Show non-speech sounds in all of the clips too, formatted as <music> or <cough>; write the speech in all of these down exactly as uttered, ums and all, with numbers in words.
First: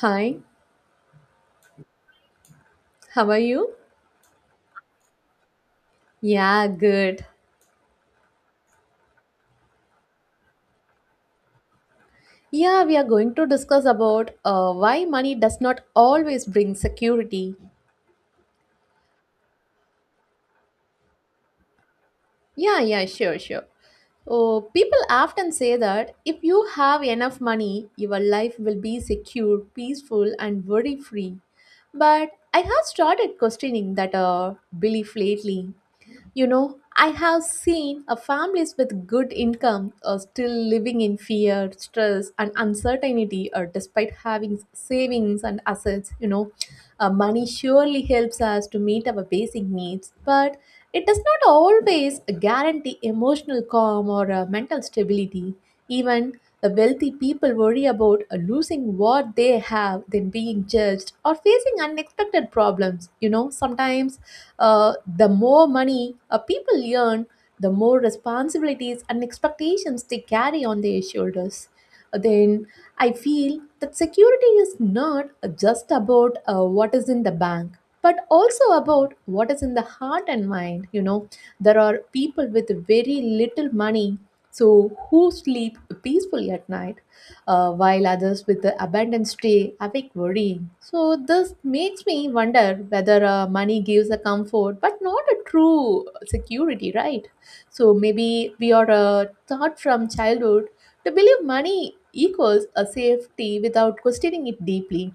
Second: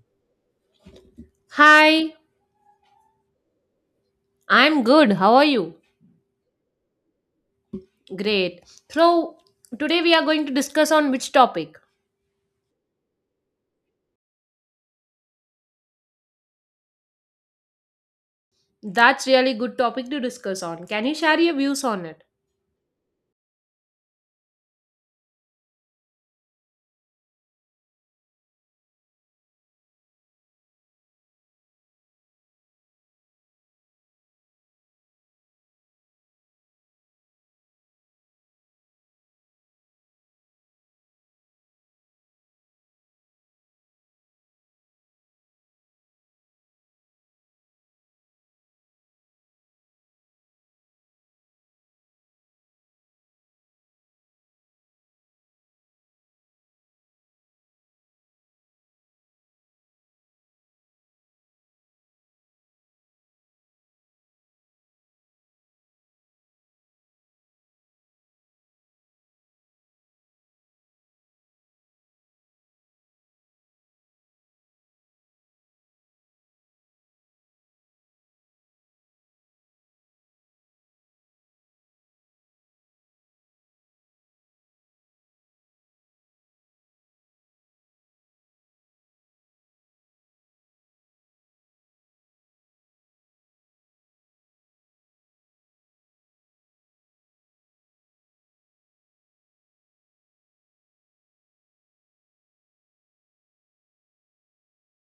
Hi, Hi, how are you? I'm good. How are you? Yeah, good. Great. So, today we are going to discuss on which topic? Yeah, we are going to discuss about uh, why money does not always bring security. That's really good topic to discuss on. Can you share your views on it? Yeah, yeah, sure, sure. Oh, people often say that if you have enough money, your life will be secure, peaceful, and worry free. But I have started questioning that uh, belief lately. You know, I have seen a families with good income are still living in fear, stress, and uncertainty, or despite having savings and assets. You know, uh, money surely helps us to meet our basic needs, but it does not always guarantee emotional calm or uh, mental stability. Even the wealthy people worry about uh, losing what they have, then being judged, or facing unexpected problems. You know, sometimes uh, the more money a people earn, the more responsibilities and expectations they carry on their shoulders. Then I feel that security is not just about uh, what is in the bank, but also about what is in the heart and mind. You know, there are people with very little money, so who sleep peacefully at night uh, while others with the abundance stay awake worrying. So, this makes me wonder whether uh, money gives a comfort but not a true security, right? So, maybe we are uh, taught from childhood to believe money equals a safety without questioning it deeply.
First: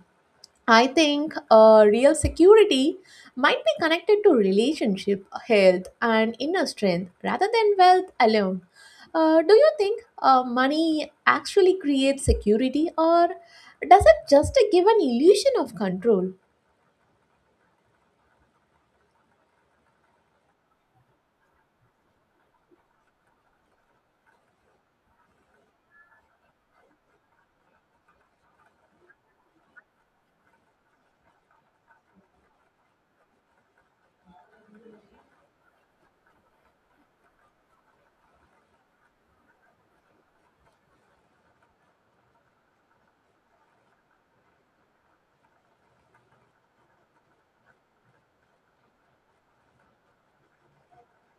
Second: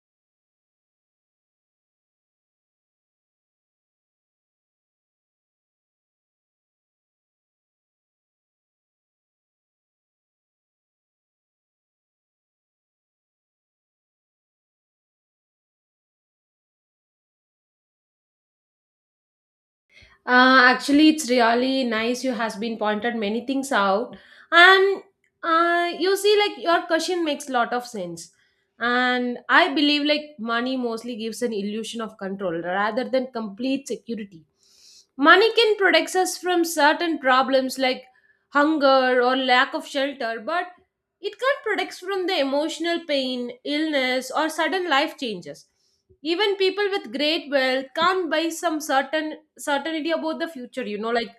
I think uh, real security might be connected to relationship, health, and inner strength rather than wealth alone. Uh, do you think uh, money actually creates security, or does it just give an illusion of control? Uh, actually, it's really nice. You has been pointed many things out, and uh, you see, like your question makes lot of sense. And I believe like money mostly gives an illusion of control rather than complete security. Money can protect us from certain problems like hunger or lack of shelter, but it can't protect from the emotional pain, illness, or sudden life changes. Even people with great wealth can't buy some certain certainty about the future, you know, like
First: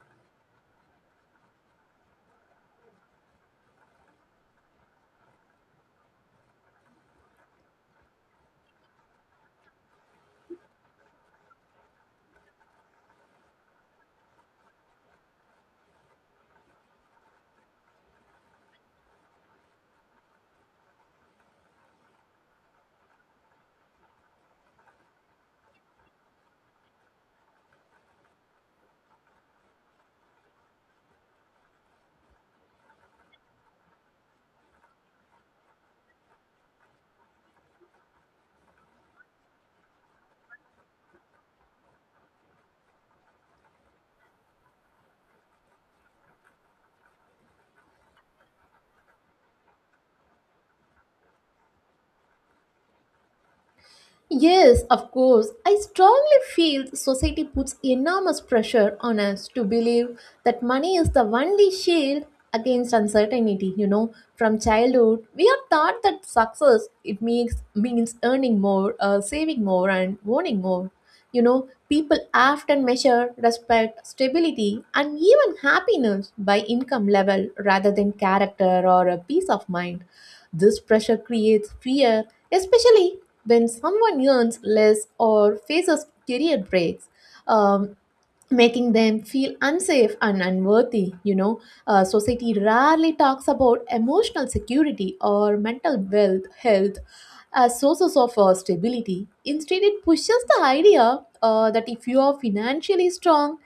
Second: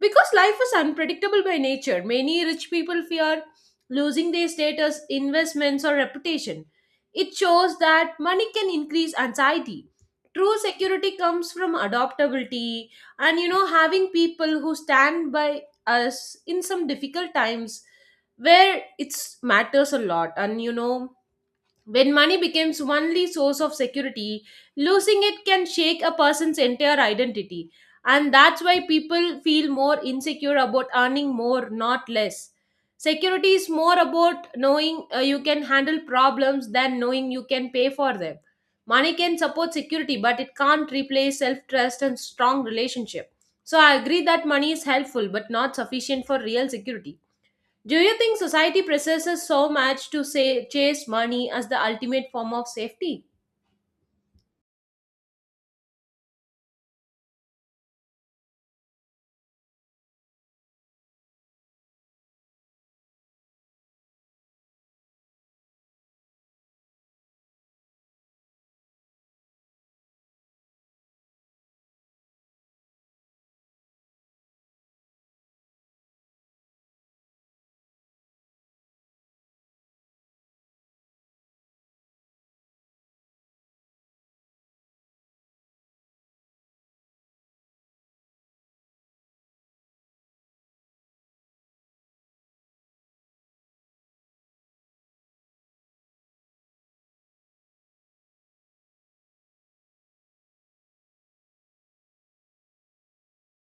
because life is unpredictable by nature. Many rich people fear losing their status, investments, or reputation. It shows that money can increase anxiety. True security comes from adaptability and, you know, having people who stand by us in some difficult times where it matters a lot. And, you know, when money becomes only source of security, losing it can shake a person's entire identity. And that's why people feel more insecure about earning more, not less. Security is more about knowing uh, you can handle problems than knowing you can pay for them. Money can support security, but it can't replace self trust and strong relationship. So I agree that money is helpful, but not sufficient for real security. Do you think society presses so much to say chase money as the ultimate form of safety? Yes, of course. I strongly feel society puts enormous pressure on us to believe that money is the only shield against uncertainty, you know. From childhood, we are taught that success it means means earning more, uh, saving more and owning more. You know, people often measure respect, stability and even happiness by income level rather than character or a peace of mind. This pressure creates fear especially when someone earns less or faces career breaks, um, making them feel unsafe and unworthy. You know uh, society rarely talks about emotional security or mental wealth health as sources of uh, stability. Instead, it pushes the idea uh, that if you are financially strong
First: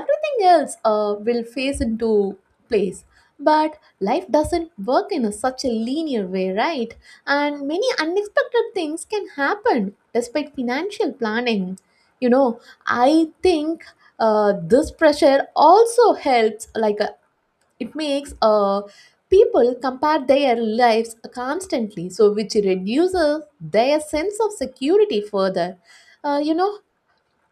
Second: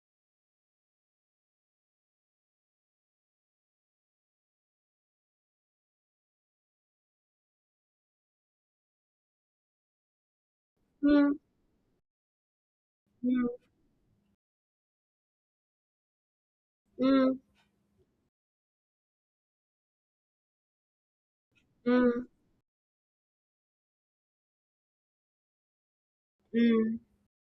everything else uh, will face into place, but life doesn't work in a, such a linear way, right? And many unexpected things can happen despite financial Mm, planning you know I mm, think uh, this pressure also helps like uh, mm, it makes uh, people compare their lives constantly mm, so which reduces their sense of security further. uh, you know mm,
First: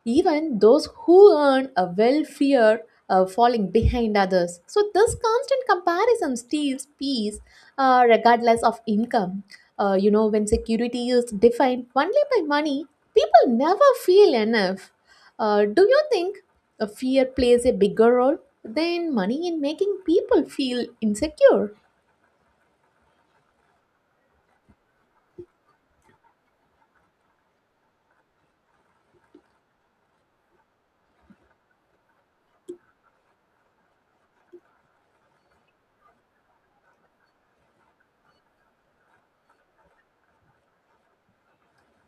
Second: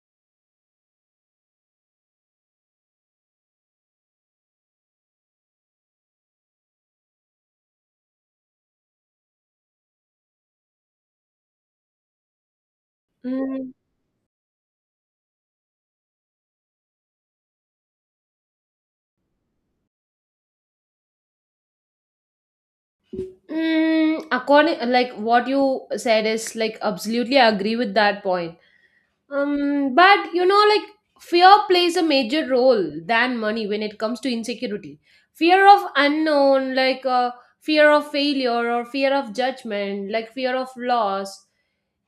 Even those who earn a well fear uh, falling behind others. So, this constant comparison steals peace uh, regardless of income. Uh, you know, when security is defined only by money, people Mm, never feel enough. Uh, do you think uh, fear plays a bigger role than money in making people feel insecure? mm, according like what you said is like absolutely I agree with that point. Um, but you know, like fear plays a major role than money when it comes to insecurity. Fear of unknown, like uh, fear of failure or fear of judgment, like fear of loss.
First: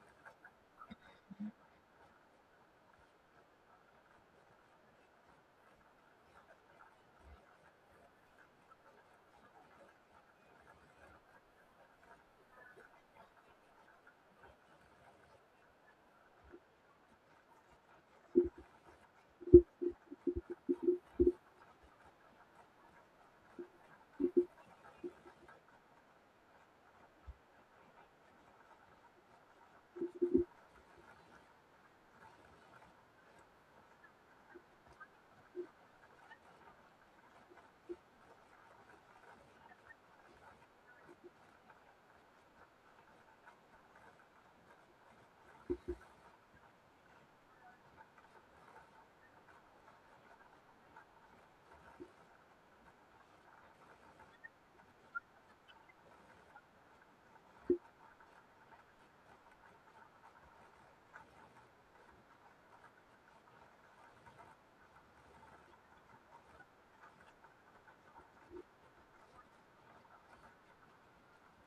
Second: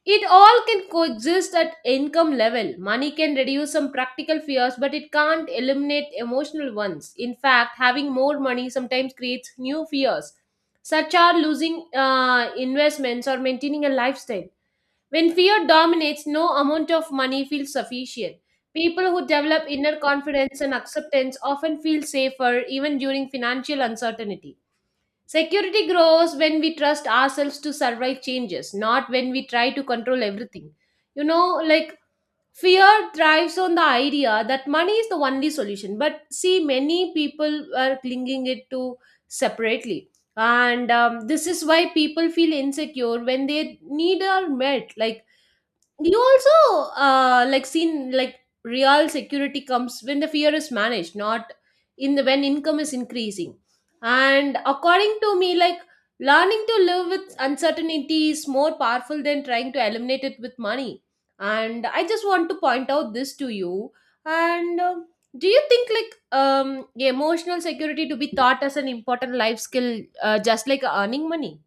It all can coexist at income level. Money can reduce some practical fears, but it can't eliminate emotional ones. In fact, having more money sometimes creates new fears, such as losing uh, investments or maintaining a lifestyle. When fear dominates, no amount of money feels sufficient. People who develop inner confidence and acceptance often feel safer even during financial uncertainty. Security grows when we trust ourselves to survive changes, not when we try to control everything. You know, like fear thrives on the idea that money is the only solution. But see, many people are clinging it to separately. And um, this is why people feel insecure when they need are met. Like you also uh, like seen like real security comes when the fear is managed, not in the when income is increasing. And according to me, like learning to live with uncertainty is more powerful than trying to eliminate it with money. And I just want to point out this to you. And um do you think like um emotional security to be taught as an important life skill, uh, just like earning money?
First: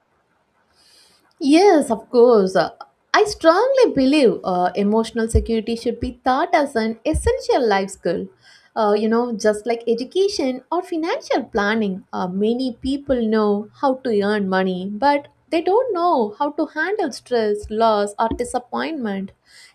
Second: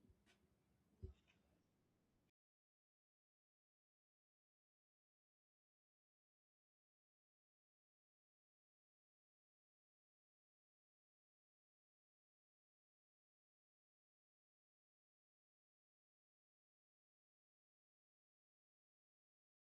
Yes, of course. Uh, I strongly believe uh, emotional security should be taught as an essential life skill. Uh, you know, just like education or financial planning, uh, many people know how to earn money, but they don't know how to handle stress, loss, or disappointment.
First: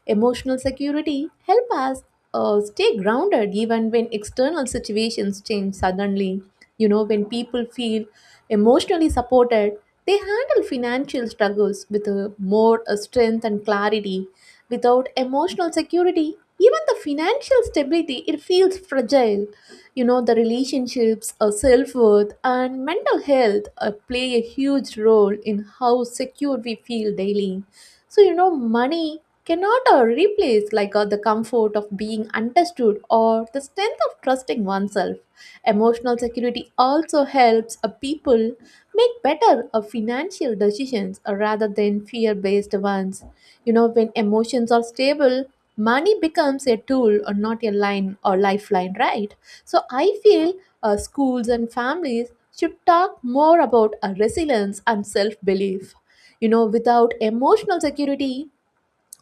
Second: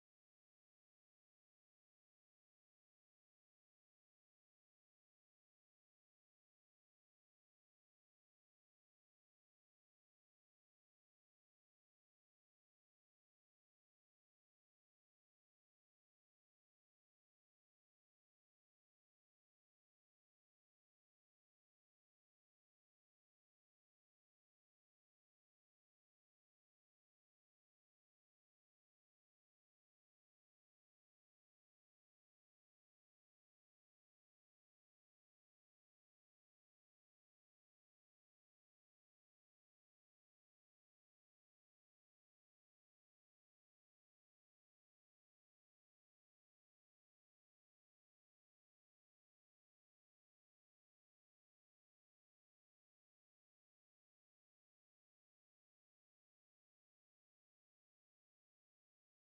Emotional security help us uh, stay grounded even when external situations change suddenly. You know, when people feel emotionally supported, they handle financial struggles with a more uh, strength and clarity. Without emotional security, even the financial stability it feels fragile. You know the relationships, uh, self worth, and mental health uh, play a huge role in how secure we feel daily. So you know money cannot uh, replace like uh, the comfort of being understood or the strength of trusting oneself. Emotional security also helps a people make better uh, financial decisions uh, rather than fear based ones. You know, when emotions are stable, money becomes a tool or not a line or lifeline, right? So I feel uh, schools and families should talk more about uh, resilience and self belief. You know, without emotional security,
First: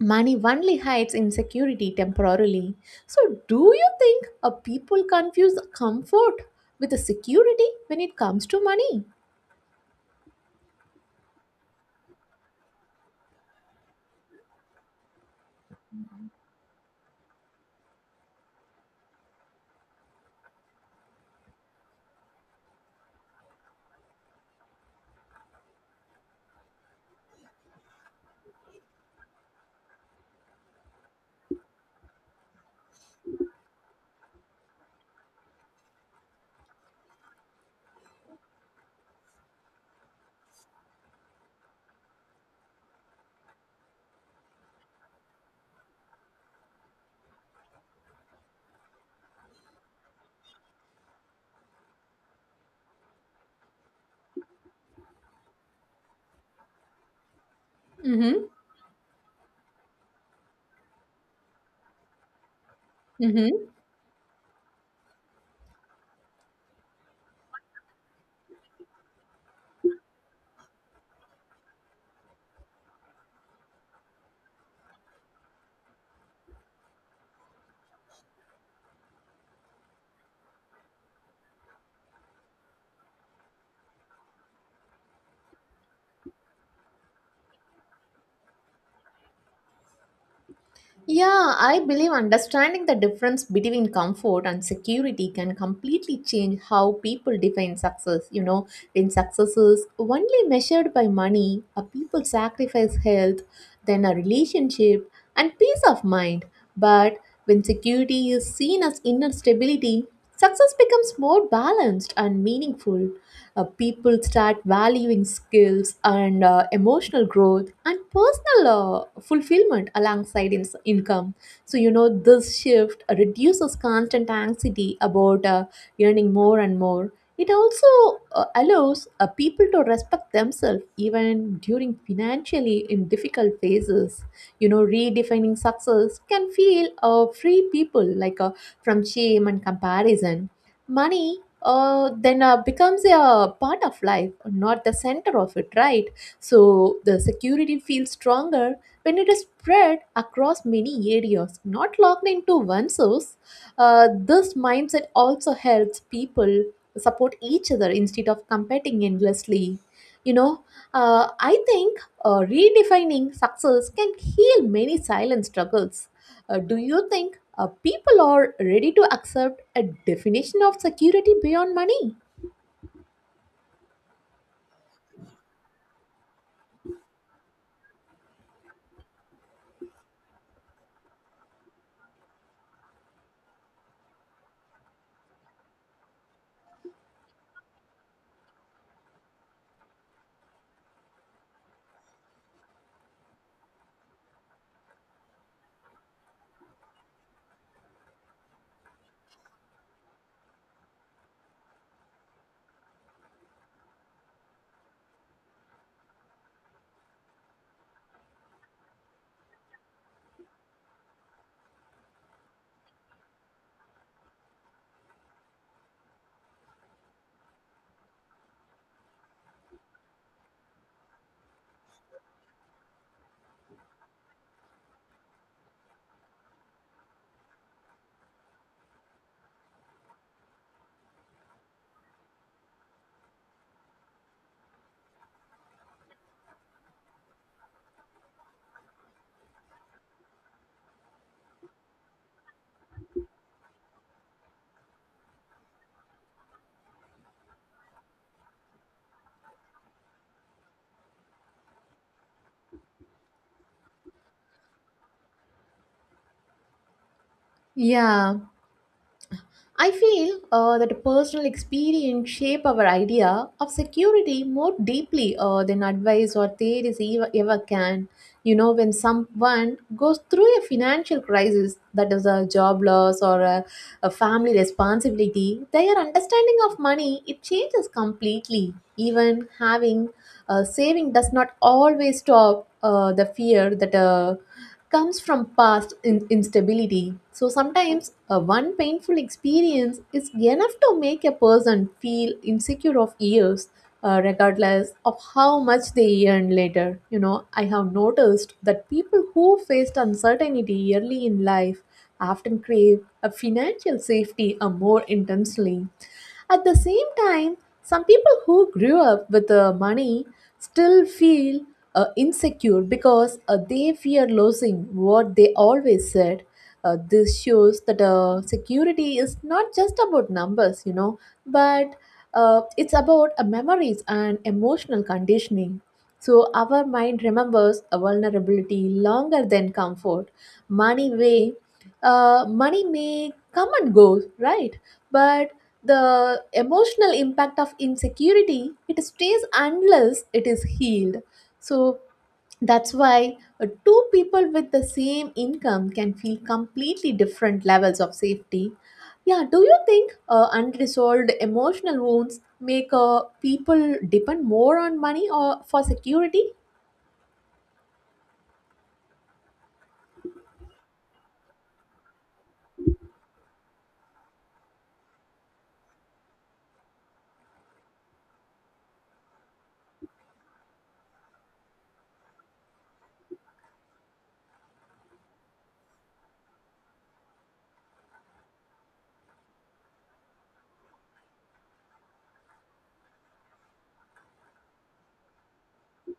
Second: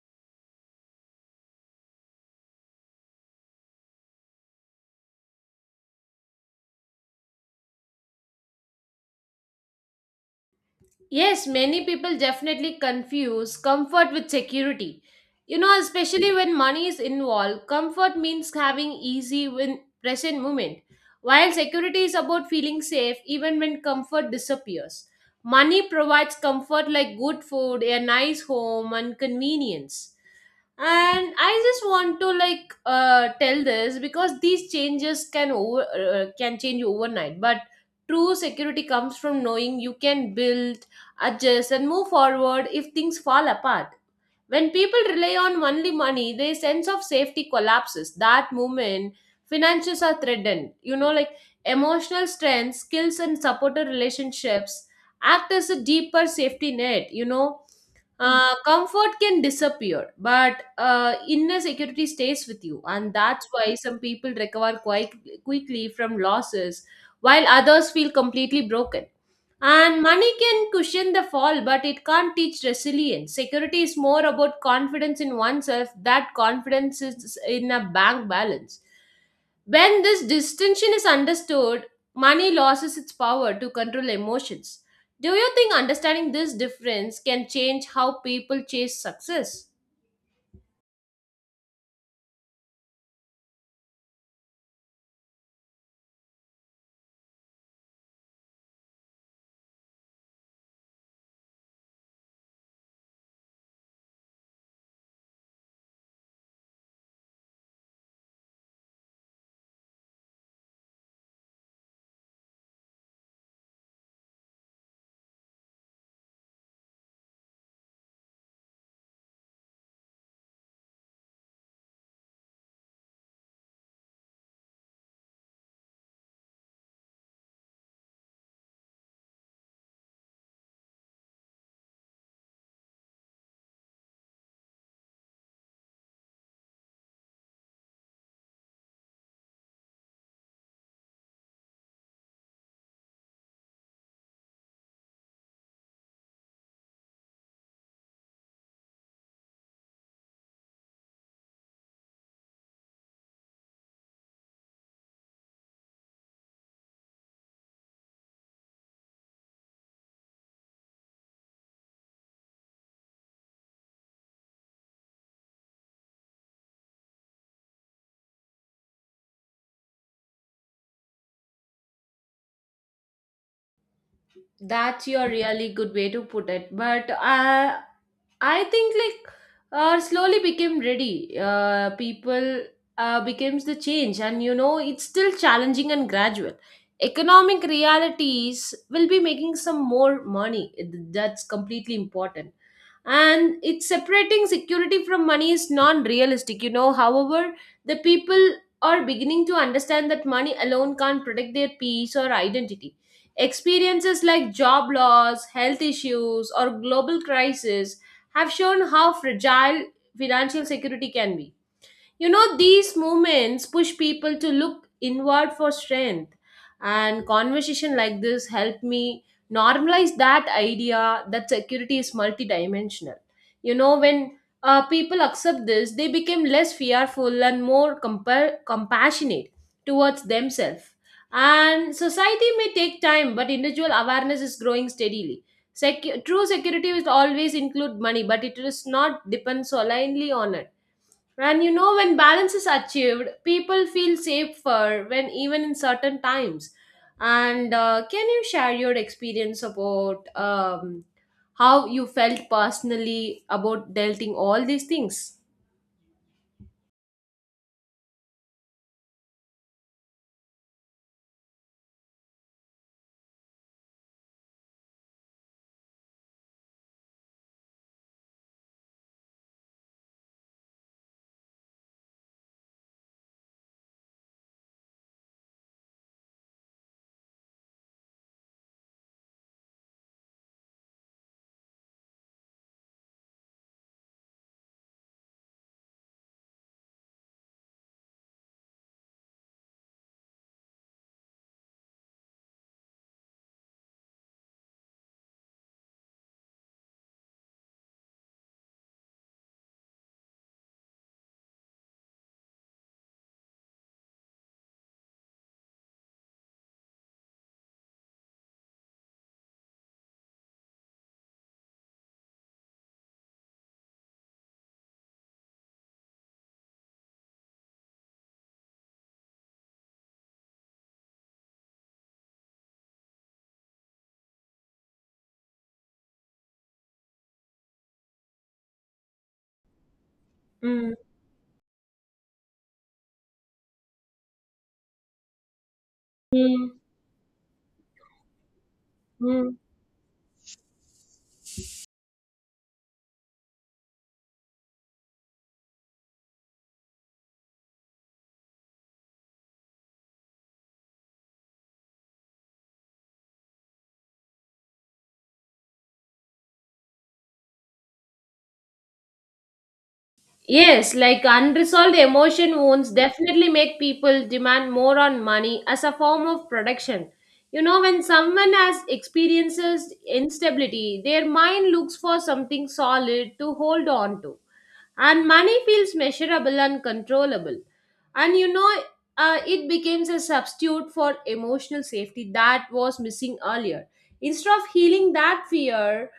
money only hides insecurity temporarily. So, do you think a people confuse comfort with a security when it comes to money? Yes, many people definitely confuse comfort with security. You know, especially when money is involved, comfort means having easy when present moment, while security is about feeling safe even when comfort disappears. Money provides comfort like good food, a nice home, and convenience. And I just want to like uh, tell this because these changes can over uh, can change overnight, but true security comes from knowing you can build adjust, and move forward if things fall apart. When people rely on only money, their sense of safety collapses. That moment, finances are threatened. You know, like emotional strength, skills, and supportive relationships act as a deeper safety net. You know, Mm-hmm. Uh, comfort can disappear, but uh, inner security stays with you, and that's Mm-hmm. why some people recover quite quickly from losses, while others feel completely broken. And money can cushion the fall, but it can't teach resilience. Security is more about confidence in oneself. That confidence is in a bank balance. When this distinction is understood, money loses its power to control emotions. Do you think understanding this difference can change how people chase success? Yeah, I believe understanding the difference between comfort and security can completely change how people define success. You know, when success is only measured by money, a people sacrifice health, then a relationship, and peace of mind. But when security is seen as inner stability, success becomes more balanced and meaningful. Uh, people start valuing skills and uh, emotional growth and personal uh, fulfillment alongside in- income. So, you know, this shift reduces constant anxiety about uh, earning more and more. It also uh, allows uh, people to respect themselves even during financially in difficult phases. You know, redefining success can feel uh, free people like uh, from shame and comparison. Money uh, then uh, becomes a part of life, not the center of it, right? So the security feels stronger when it is spread across many areas, not locked into one source. Uh, this mindset also helps people support each other instead of competing endlessly. you know uh, I think uh, redefining success can heal many silent struggles. Uh, do you think uh, people are ready to accept a definition of security beyond money? That's your really good way to put it. But uh, I think like uh, slowly became ready. Uh, people uh, becomes the change, and you know it's still challenging and gradual. Economic realities will be making some more money. That's completely important and it's separating security from money is non-realistic you know However, the people are beginning to understand that money alone can't protect their peace or identity. Experiences like job loss, health issues, or global crisis have shown how fragile financial security can be. You know, these moments push people to look inward for strength, and conversation like this help me normalize that idea that security is multidimensional. You know, when uh, people accept this, they become less fearful and more compa- compassionate towards themselves. And society may take time, but individual awareness is growing steadily. Secu- true security will always include money, but it is not depend solely on it. And you know, when balance is achieved, people feel safer when even in certain times. And uh, can you share your experience about um, how you felt personally about delting all these things? Yeah, I feel uh, that personal experience shape our idea of security more deeply uh, than advice or theories ever, ever can. You know, when someone goes through a financial crisis, that is a job loss or a a family responsibility, their understanding of money it changes completely. Even having a saving does not always stop uh, the fear that uh, comes from past in- instability. So sometimes uh, one painful experience is enough to make a person feel insecure of years uh, regardless of how much they earn later. You know, I have noticed that people who faced uncertainty early in life often crave a financial safety uh, more intensely. At the same time, some people who grew up with uh, money still feel uh, insecure because uh, they fear losing what they always said. Uh, this shows that uh, security is not just about numbers, you know, but uh, it's about uh, memories and emotional conditioning. So, our mind remembers a vulnerability longer than comfort. Mm, Money way, uh, money may come and go, right? But the mm, emotional impact of insecurity it stays mm. unless it is healed. So that's why uh, two people with the same income can feel completely different levels of safety. Yeah, do you think uh, unresolved emotional wounds make uh, people depend more on money or for security? Yes, like unresolved emotion wounds definitely make people demand more on money as a form of protection. You know, when someone has experiences instability, their mind looks for something solid to hold on to, and money feels measurable and controllable. And you know, uh, it becomes a substitute for emotional safety that was missing earlier. Instead of healing that fear,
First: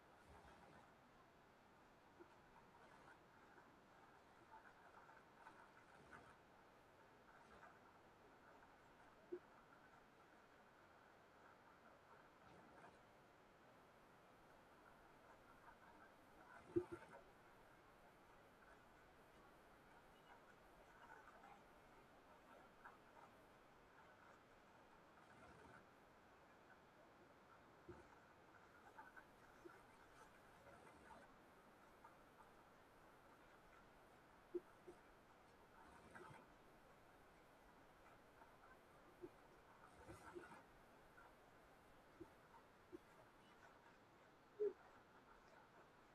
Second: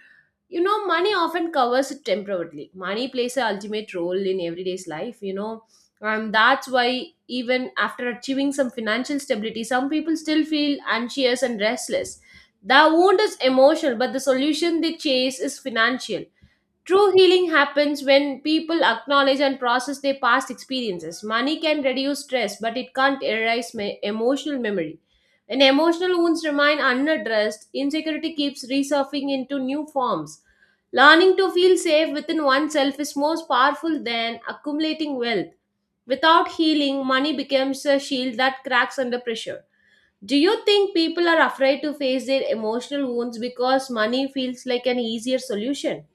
you know, money often covers it temporarily. Money plays a ultimate role in everyday's life, you know, and that's why even after achieving some financial stability, some people still feel anxious and restless. The wound is emotional, but the solution they chase is financial. True healing happens when people acknowledge and process their past experiences. Money can reduce stress, but it can't erase me- emotional memory. When emotional wounds remain unaddressed, insecurity keeps resurfacing into new forms. Learning to feel safe within oneself is most powerful than accumulating wealth. Without healing, money becomes a shield that cracks under pressure. Do you think people are afraid to face their emotional wounds because money feels like an easier solution?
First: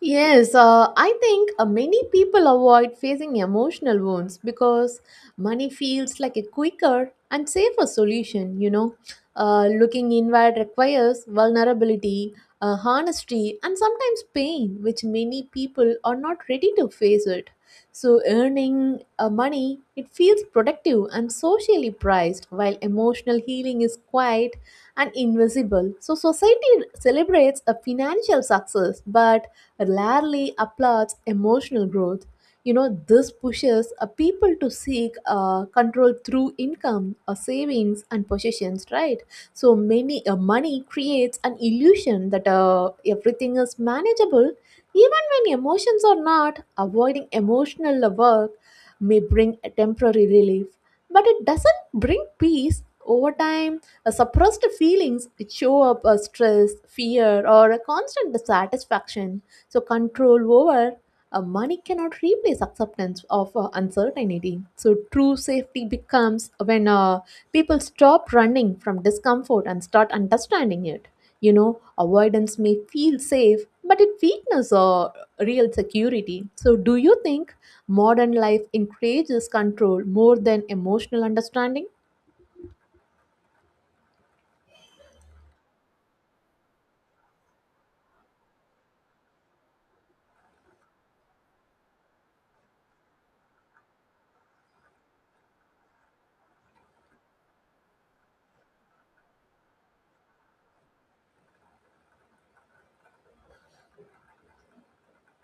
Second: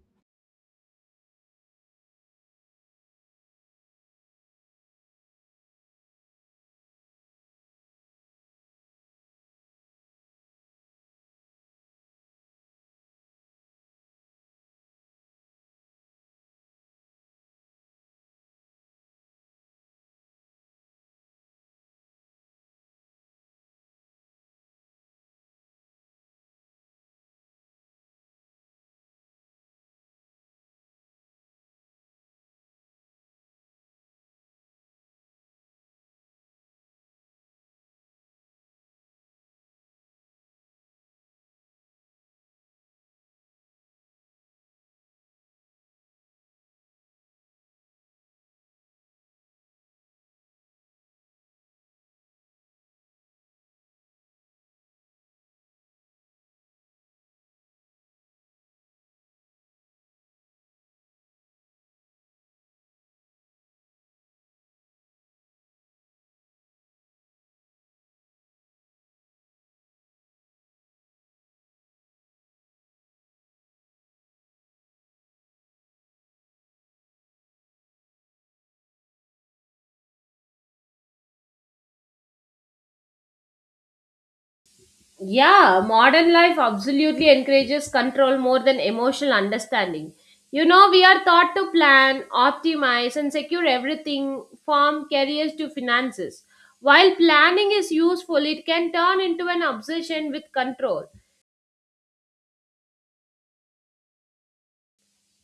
Yes, uh, I think uh, many people avoid facing emotional wounds because money feels like a quicker and safer solution, you know. Uh, looking inward requires vulnerability, uh, honesty, and sometimes pain, which many people are not ready to face it. So, earning uh, money, it feels productive and socially priced, while emotional healing is quiet and invisible. So, society celebrates a financial success, but rarely applauds emotional growth. You know, this pushes uh, people to seek uh, control through income, uh, savings, and possessions, right? So many uh, money creates an illusion that uh, everything is manageable, even when emotions are not. Avoiding emotional work may bring a temporary relief, but it doesn't bring peace over time. Uh, suppressed feelings show up as stress fear or a constant dissatisfaction. So control over uh, money cannot replace acceptance of uh, uncertainty. So true safety becomes when uh, people stop running from discomfort and start understanding it. You know, avoidance may feel safe, but it weakens our real security. So, do you think modern life encourages control more than emotional understanding? Yeah, modern life absolutely encourages control more than emotional understanding. You know, we are taught to plan, optimize, and secure everything from careers to finances. While planning is useful, it can turn into an obsession with control.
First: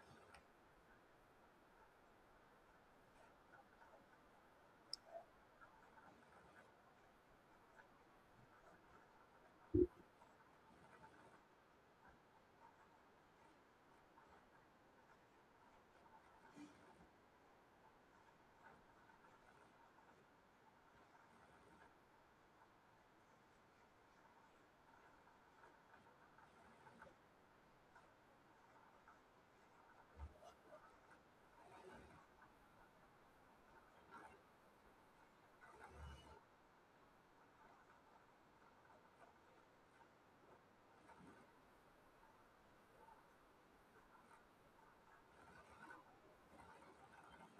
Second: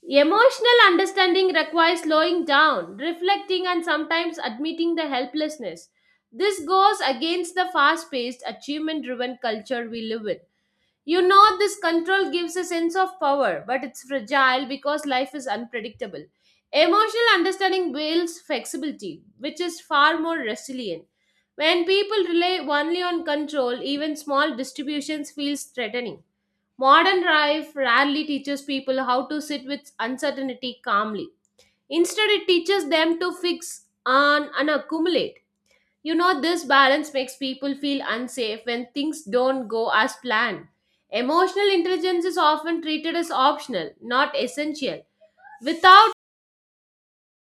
Emotional understanding requires slowing down, reflecting, and sometimes admitting the helplessness. This goes against the fast paced, achievement driven culture we live in. You know, this control gives a sense of power, but it's fragile because life is unpredictable. Emotional understanding builds flexibility, which is far more resilient. When people rely only on control, even small distributions feel threatening. Modern life rarely teaches people how to sit with uncertainty calmly. Instead, it teaches them to fix and, and accumulate. You know, this balance makes people feel unsafe when things don't go as planned. Emotional intelligence is often treated as optional, not essential. Without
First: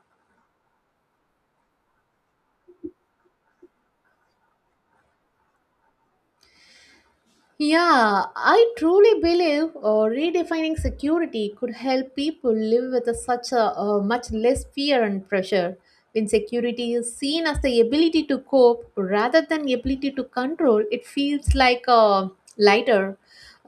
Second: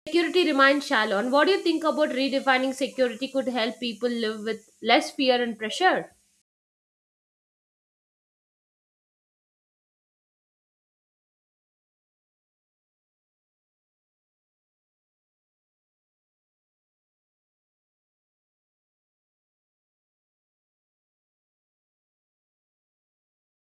security remains shallow. And what do you think about redefining security could help people live with less fear and pressure? Yeah, I truly believe uh, redefining security could help people live with a, such a uh, much less fear and pressure. When security is seen as the ability to cope rather than ability to control, it feels like uh, lighter.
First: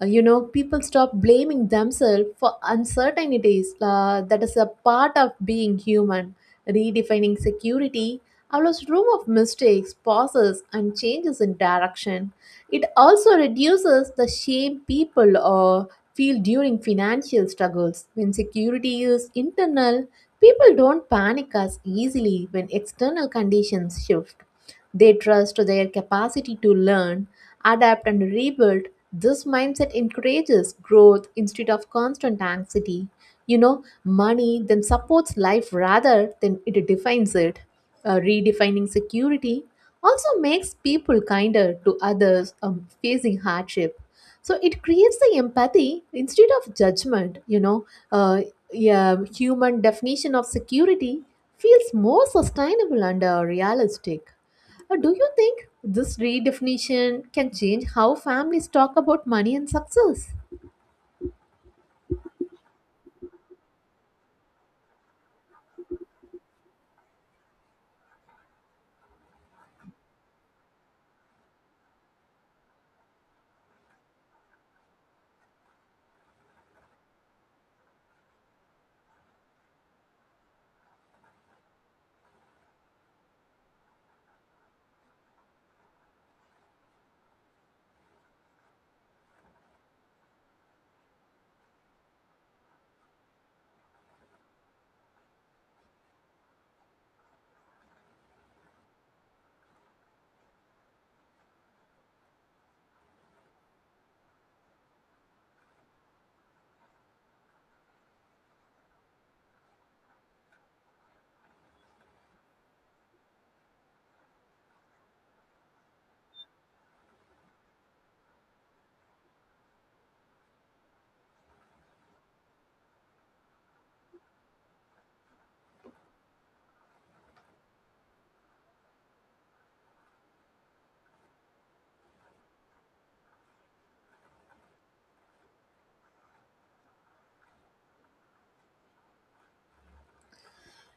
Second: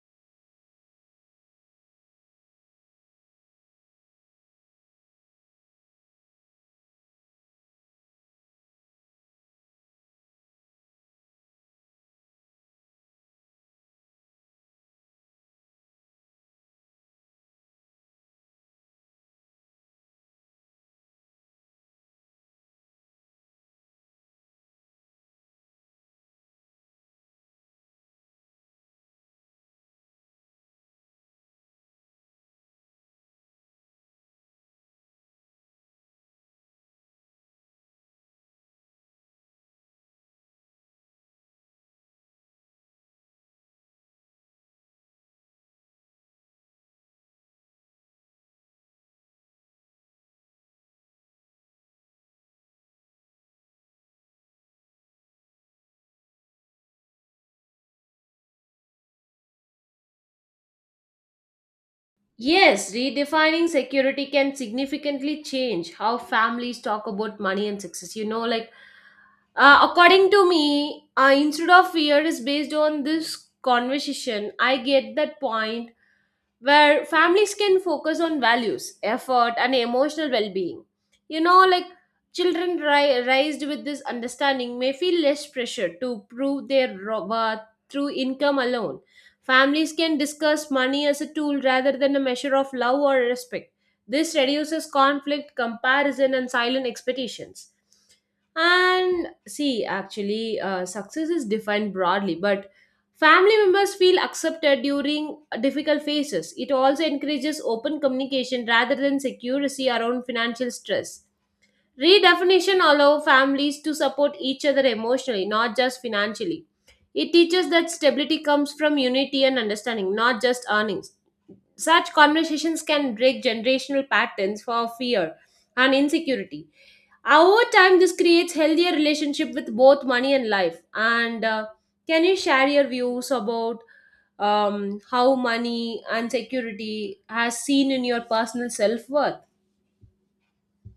Uh, you know, people stop blaming themselves for uncertainties uh, that is a part of being human. Redefining security allows room of mistakes, pauses, and changes in direction. It also reduces the shame people uh, feel during financial struggles. When security is internal, people don't panic as easily when external conditions shift. They trust their capacity to learn, adapt, and rebuild. This mindset encourages growth instead of constant anxiety. You know, money then supports life rather than it defines it. Uh, redefining security also makes people kinder to others um, facing hardship. So it creates the empathy instead of judgment. You know, uh, yeah, human definition of security feels more sustainable and uh, realistic. Uh, do you think this redefinition can change how families talk about money and success? Yes, redefining security can significantly change how families talk about money and success. You know, like uh, according to me, uh, instead of fear is based on this conversation. I get that point where families can focus on values, effort, and emotional well being. You know, like children ri- raised with this understanding may feel less pressure to prove their ro- worth through income alone. Families can discuss money as a tool rather than a measure of love or respect. This reduces conflict, comparison, and silent expectations. And see, actually, uh, success is defined broadly, but family members feel accepted during difficult phases. It also encourages open communication rather than secrecy around financial stress. Redefinition allows families to support each other emotionally, not just financially. It teaches that stability comes from unity and understanding, not just earnings. Such conversations can break generational patterns for fear and insecurity. Over time, this creates healthier relationship with both money and life. And uh, can you share your views about um, how money and security has seen in your personal self worth?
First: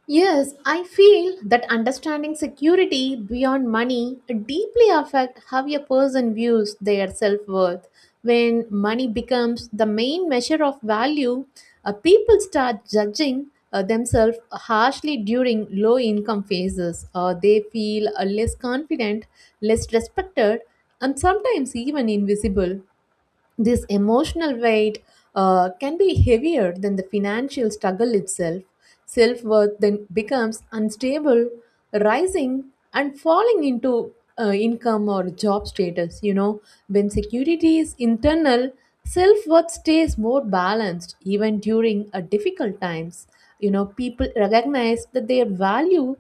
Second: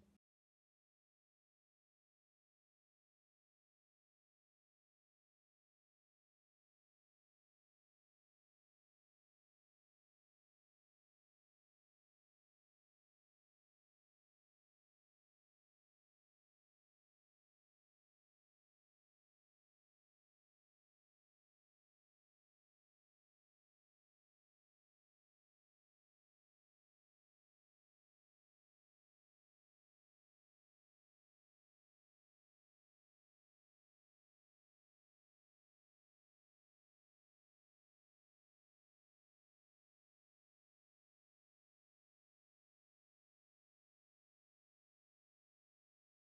Yes, I feel that understanding security beyond money deeply affect how a person views their self-worth. When money becomes the main measure of value, uh, people start judging uh, themselves harshly during low income phases. Uh, they feel uh, less confident, less respected, and sometimes even invisible. This emotional weight uh, can be heavier than the financial struggle itself. Self worth then becomes unstable, rising and falling into uh, income or job status. You know, when security is internal, self worth stays more balanced even during uh, difficult times. You know, people recognize that their value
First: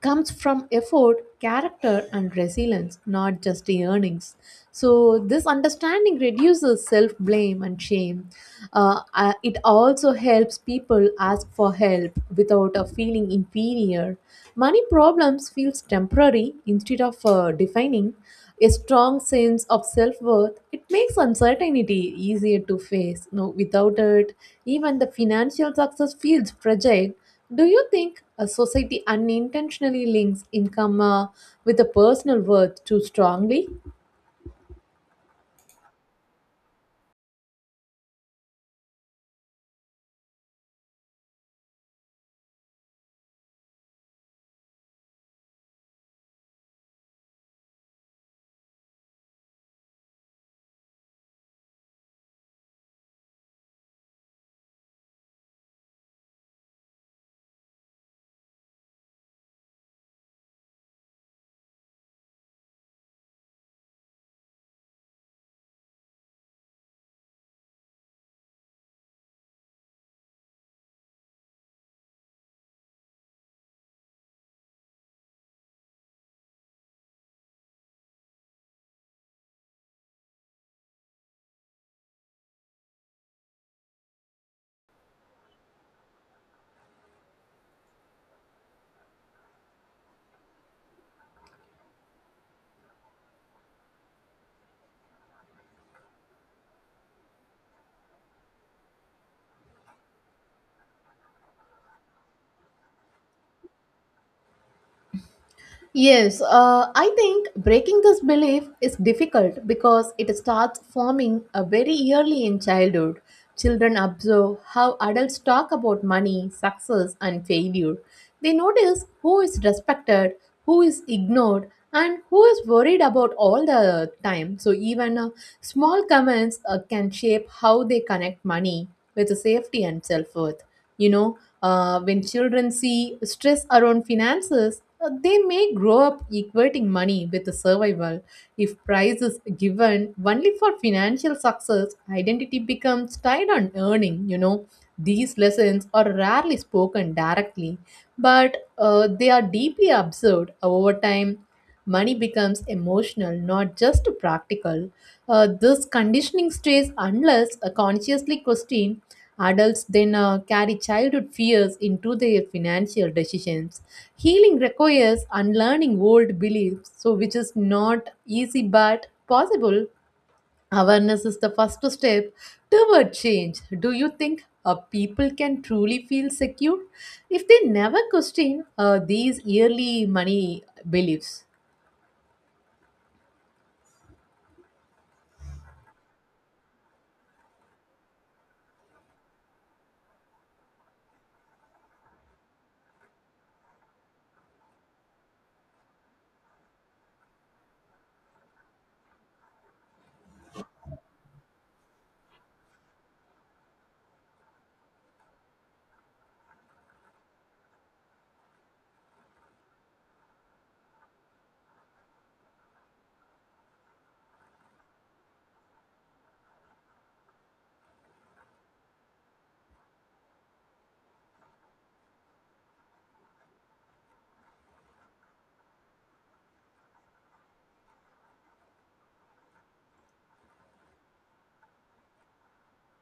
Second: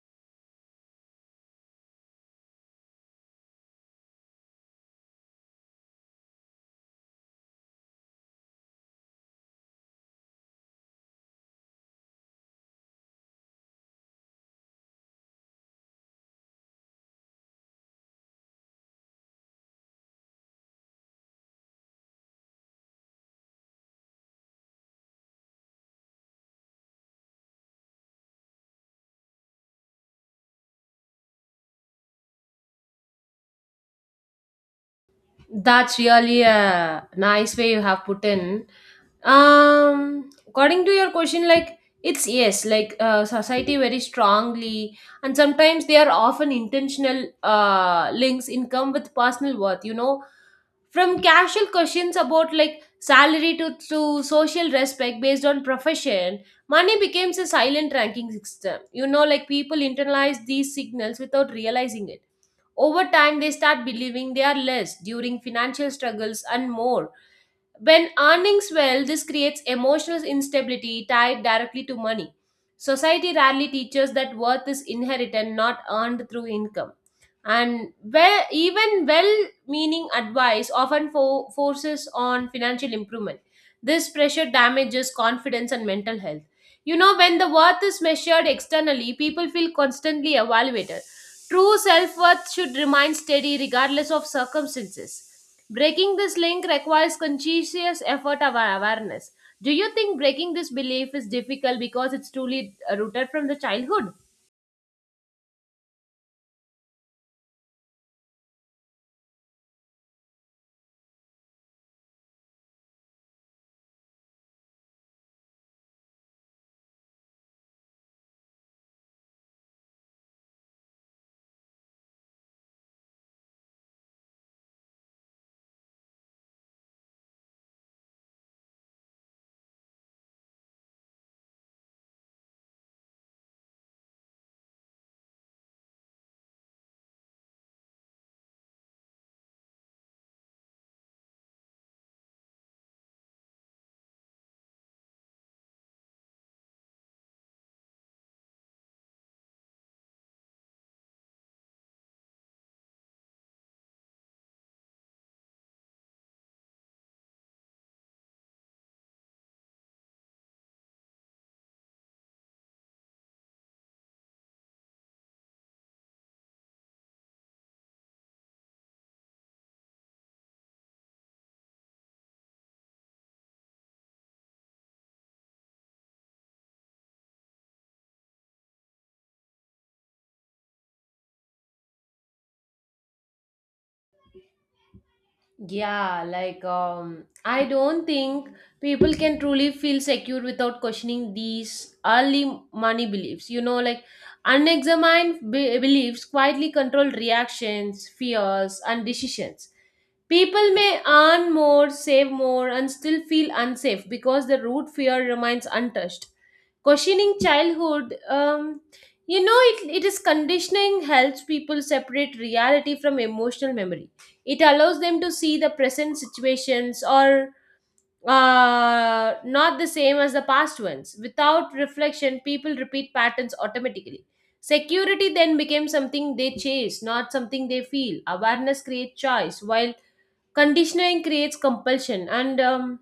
comes from effort, character, and resilience, not just the earnings. So, this understanding reduces self blame and shame. Uh, uh, it also helps people ask for help without a feeling inferior. Money problems feels temporary instead of uh, defining. A strong sense of self worth it makes uncertainty easier to face. No, without it, even the financial success feels fragile. Do you think a society unintentionally links income uh, with a personal worth too strongly? That's really a nice way you have put in. Um, according to your question, like it's yes, like uh, society very strongly, and sometimes they are often intentional uh, links income with personal worth. You know, from casual questions about like salary to to social respect based on profession, money becomes a silent ranking system. You know, like people internalize these signals without realizing it over time, they start believing they are less during financial struggles and more. When earnings well, this creates emotional instability tied directly to money. Society rarely teaches that worth is inherited, not earned through income, and where even well-meaning advice often fo- forces on financial improvement. This pressure damages confidence and mental health. You know when the worth is measured externally, people feel constantly evaluated. True self-worth should remain steady regardless of circumstances. Breaking this link requires conscientious effort of our awareness. Do you think breaking this belief is difficult because it's truly uh, rooted from the childhood? Yes, uh, I think breaking this belief is difficult because it starts forming uh, very early in childhood. Children observe how adults talk about money, success, and failure. They notice who is respected, who is ignored, and who is worried about all the time. So, even uh, small comments uh, can shape how they connect money with safety and self worth. You know, uh, when children see stress around finances, uh, they may grow up equating money with survival. If price is given only for financial success, identity becomes tied on earning. You know, these lessons are rarely spoken directly, but uh, they are deeply observed over time. Money becomes emotional, not just practical. Uh, this conditioning stays unless uh, consciously questioned. Adults then uh, carry childhood fears into their financial decisions. Healing requires unlearning old beliefs, so which is not easy but possible. Awareness is the first step toward change. Do you think uh, people can truly feel secure if they never question uh, these yearly money beliefs? Yeah, like um, I don't think people can truly feel secure without questioning these early money beliefs. You know, like unexamined be- beliefs quietly control reactions, fears, and decisions. People may earn more, save more, and still feel unsafe because the root fear remains untouched. Questioning childhood, um, you know, it, it is conditioning helps people separate reality from emotional memory. It allows them to see the present situations or uh, not the same as the past ones. Without reflection, people repeat patterns automatically. Security then becomes something they chase, not something they feel. Awareness creates choice, while conditioning creates compulsion. And um,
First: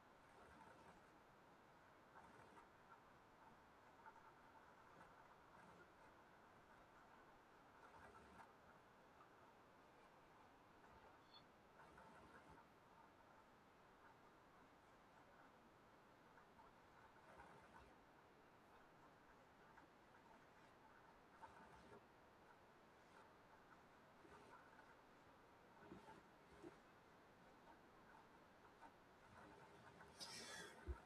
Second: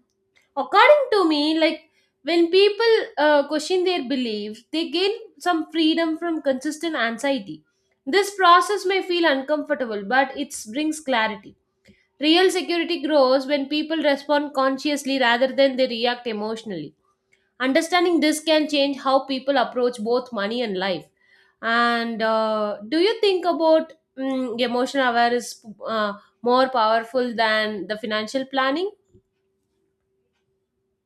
according to me, like when people uh, question their beliefs, they gain some freedom from consistent anxiety. This process may feel uncomfortable, but it brings clarity. Real security grows when people respond consciously rather than they react emotionally. Understanding this can change how people approach both money and life. And uh, do you think about mm, emotional awareness uh, more powerful than the financial planning?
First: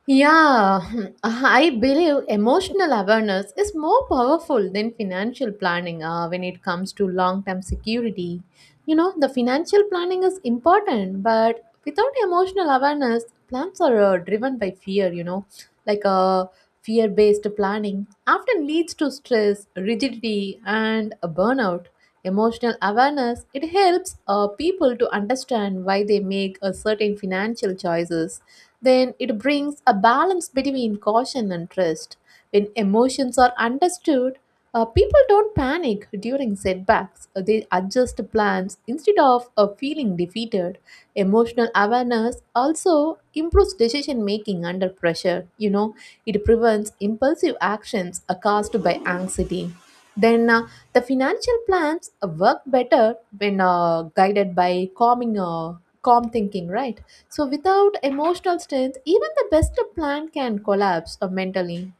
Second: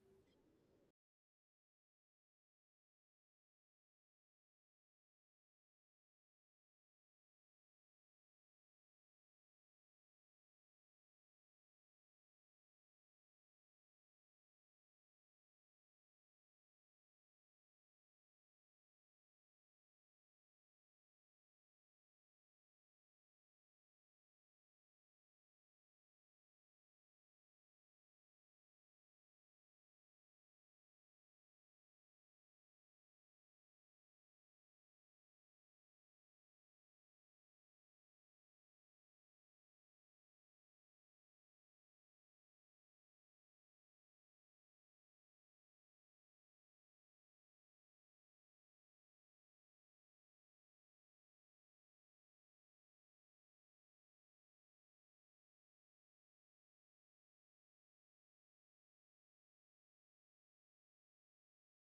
Yeah, <laughs> I believe emotional awareness is more powerful than financial planning uh, when it comes to long term security. You know, the financial planning is important, but without emotional awareness, plans are uh, driven by fear, you know, like uh, fear based planning often leads to stress, rigidity, and a burnout. Emotional awareness it helps uh, people to understand why they make a certain financial choices, then it brings a balance between caution and trust. When emotions are understood, uh, people don't panic during setbacks. Uh, They adjust plans instead of uh, feeling defeated. Emotional awareness also improves decision making under pressure. You know, it prevents impulsive actions uh, caused by anxiety. Then uh, the financial plans uh, work better when uh, guided by calming, uh, calm thinking, right? So, without emotional strength, even the best plan can collapse uh, mentally.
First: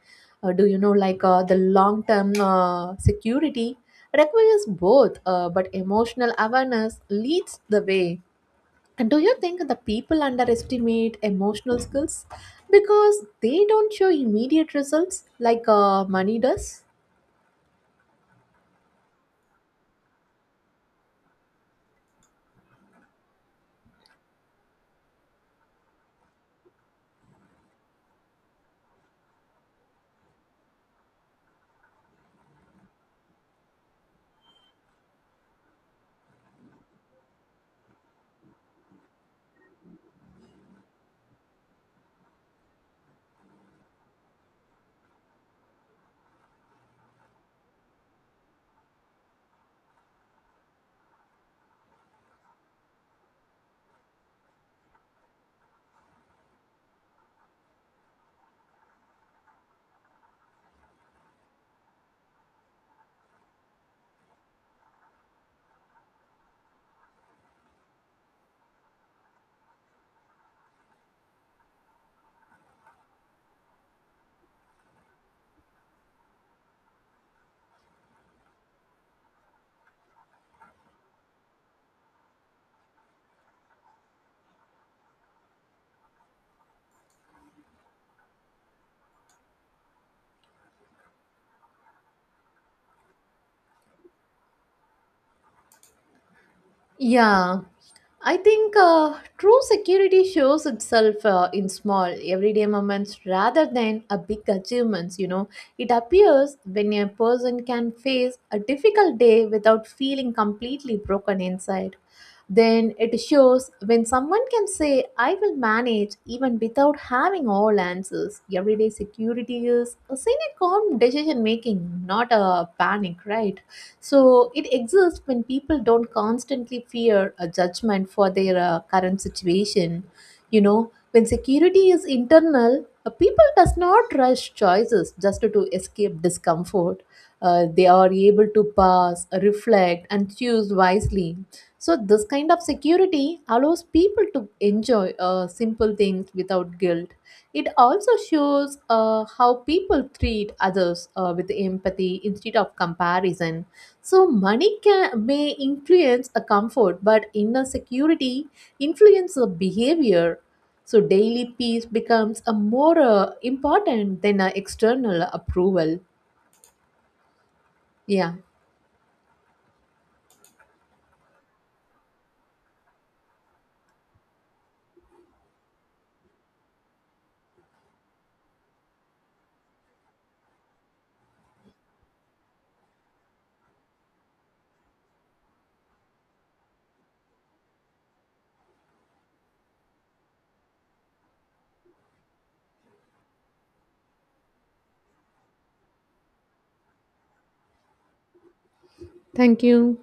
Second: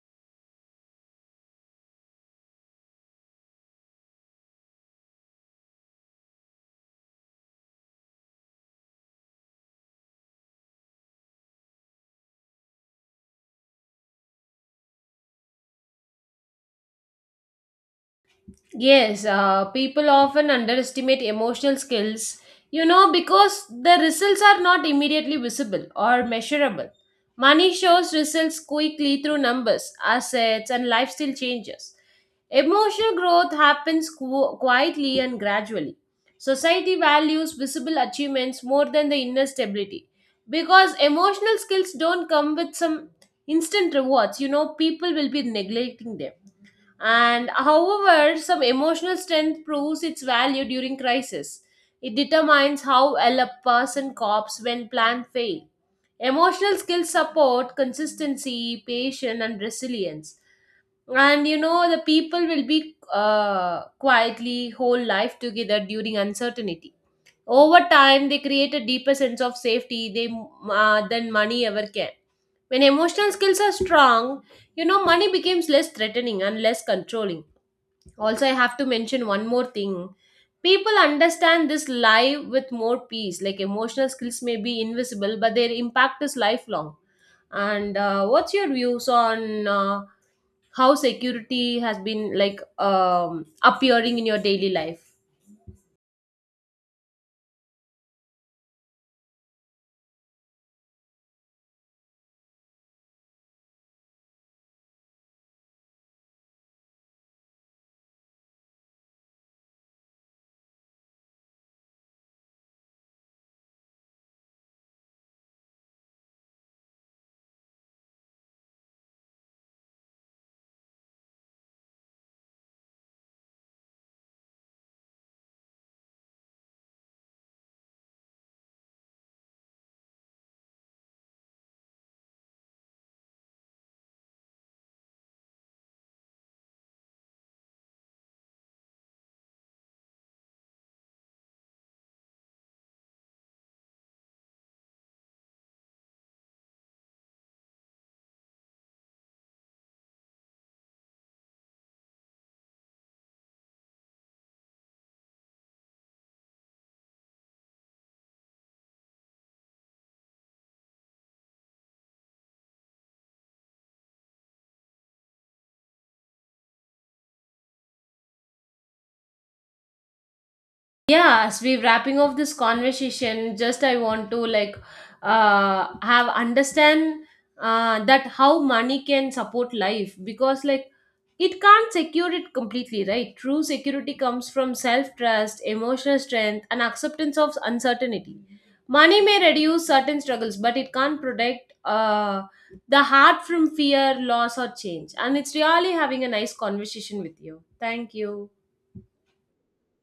Uh, do you know, like uh, the long term uh, security requires both, uh, but emotional awareness leads the way. And do you think the people underestimate emotional skills because they don't show immediate results like uh, money does? Yes, uh, people often underestimate emotional skills, you know, because the results are not immediately visible or measurable. Money shows results quickly through numbers, assets, and lifestyle changes. Emotional growth happens qu- quietly and gradually. Society values visible achievements more than the inner stability because emotional skills don't come with some instant rewards. You know, people will be neglecting them. And however, some emotional strength proves its value during crisis. It determines how well a person copes when plans fail. Emotional skills support consistency, patience, and resilience. And you know the people will be uh, quietly whole life together during uncertainty. Over time, they create a deeper sense of safety they uh, than money ever can. When emotional skills are strong, you know money becomes less threatening and less controlling. Also, I have to mention one more thing. People understand this live with more peace. Like emotional skills may be invisible, but their impact is lifelong. And uh, what's your views on uh, how security has been like um, appearing in your daily life? Yeah, I think uh, true security shows itself uh, in small, everyday moments rather than a big achievements. You know, it appears when a person can face a difficult day without feeling completely broken inside. Then it shows when someone can say, I will manage even without having all answers. Everyday security is a seen a calm decision making, not a panic, right? So it exists when people don't constantly fear a judgment for their uh, current situation. You know, when security is internal, uh, people does not rush choices just to escape discomfort. Uh, they are able to pause, reflect, and choose wisely, so this kind of security allows people to enjoy uh, simple things without guilt. It also shows uh, how people treat others uh, with empathy instead of comparison. So, money can, may influence a comfort, but inner security influences the behavior. So, daily peace becomes a more uh, important than uh, external approval. Yeah, Yeah, as we wrapping off this conversation, just I want to like uh have understand uh that how money can support life because like it can't secure it completely, right? True security comes from self-trust, emotional strength, and acceptance of uncertainty. Money may reduce certain struggles, but it can't protect uh the heart from fear, loss, or change. And it's really having a nice conversation with you. Thank you. thank you.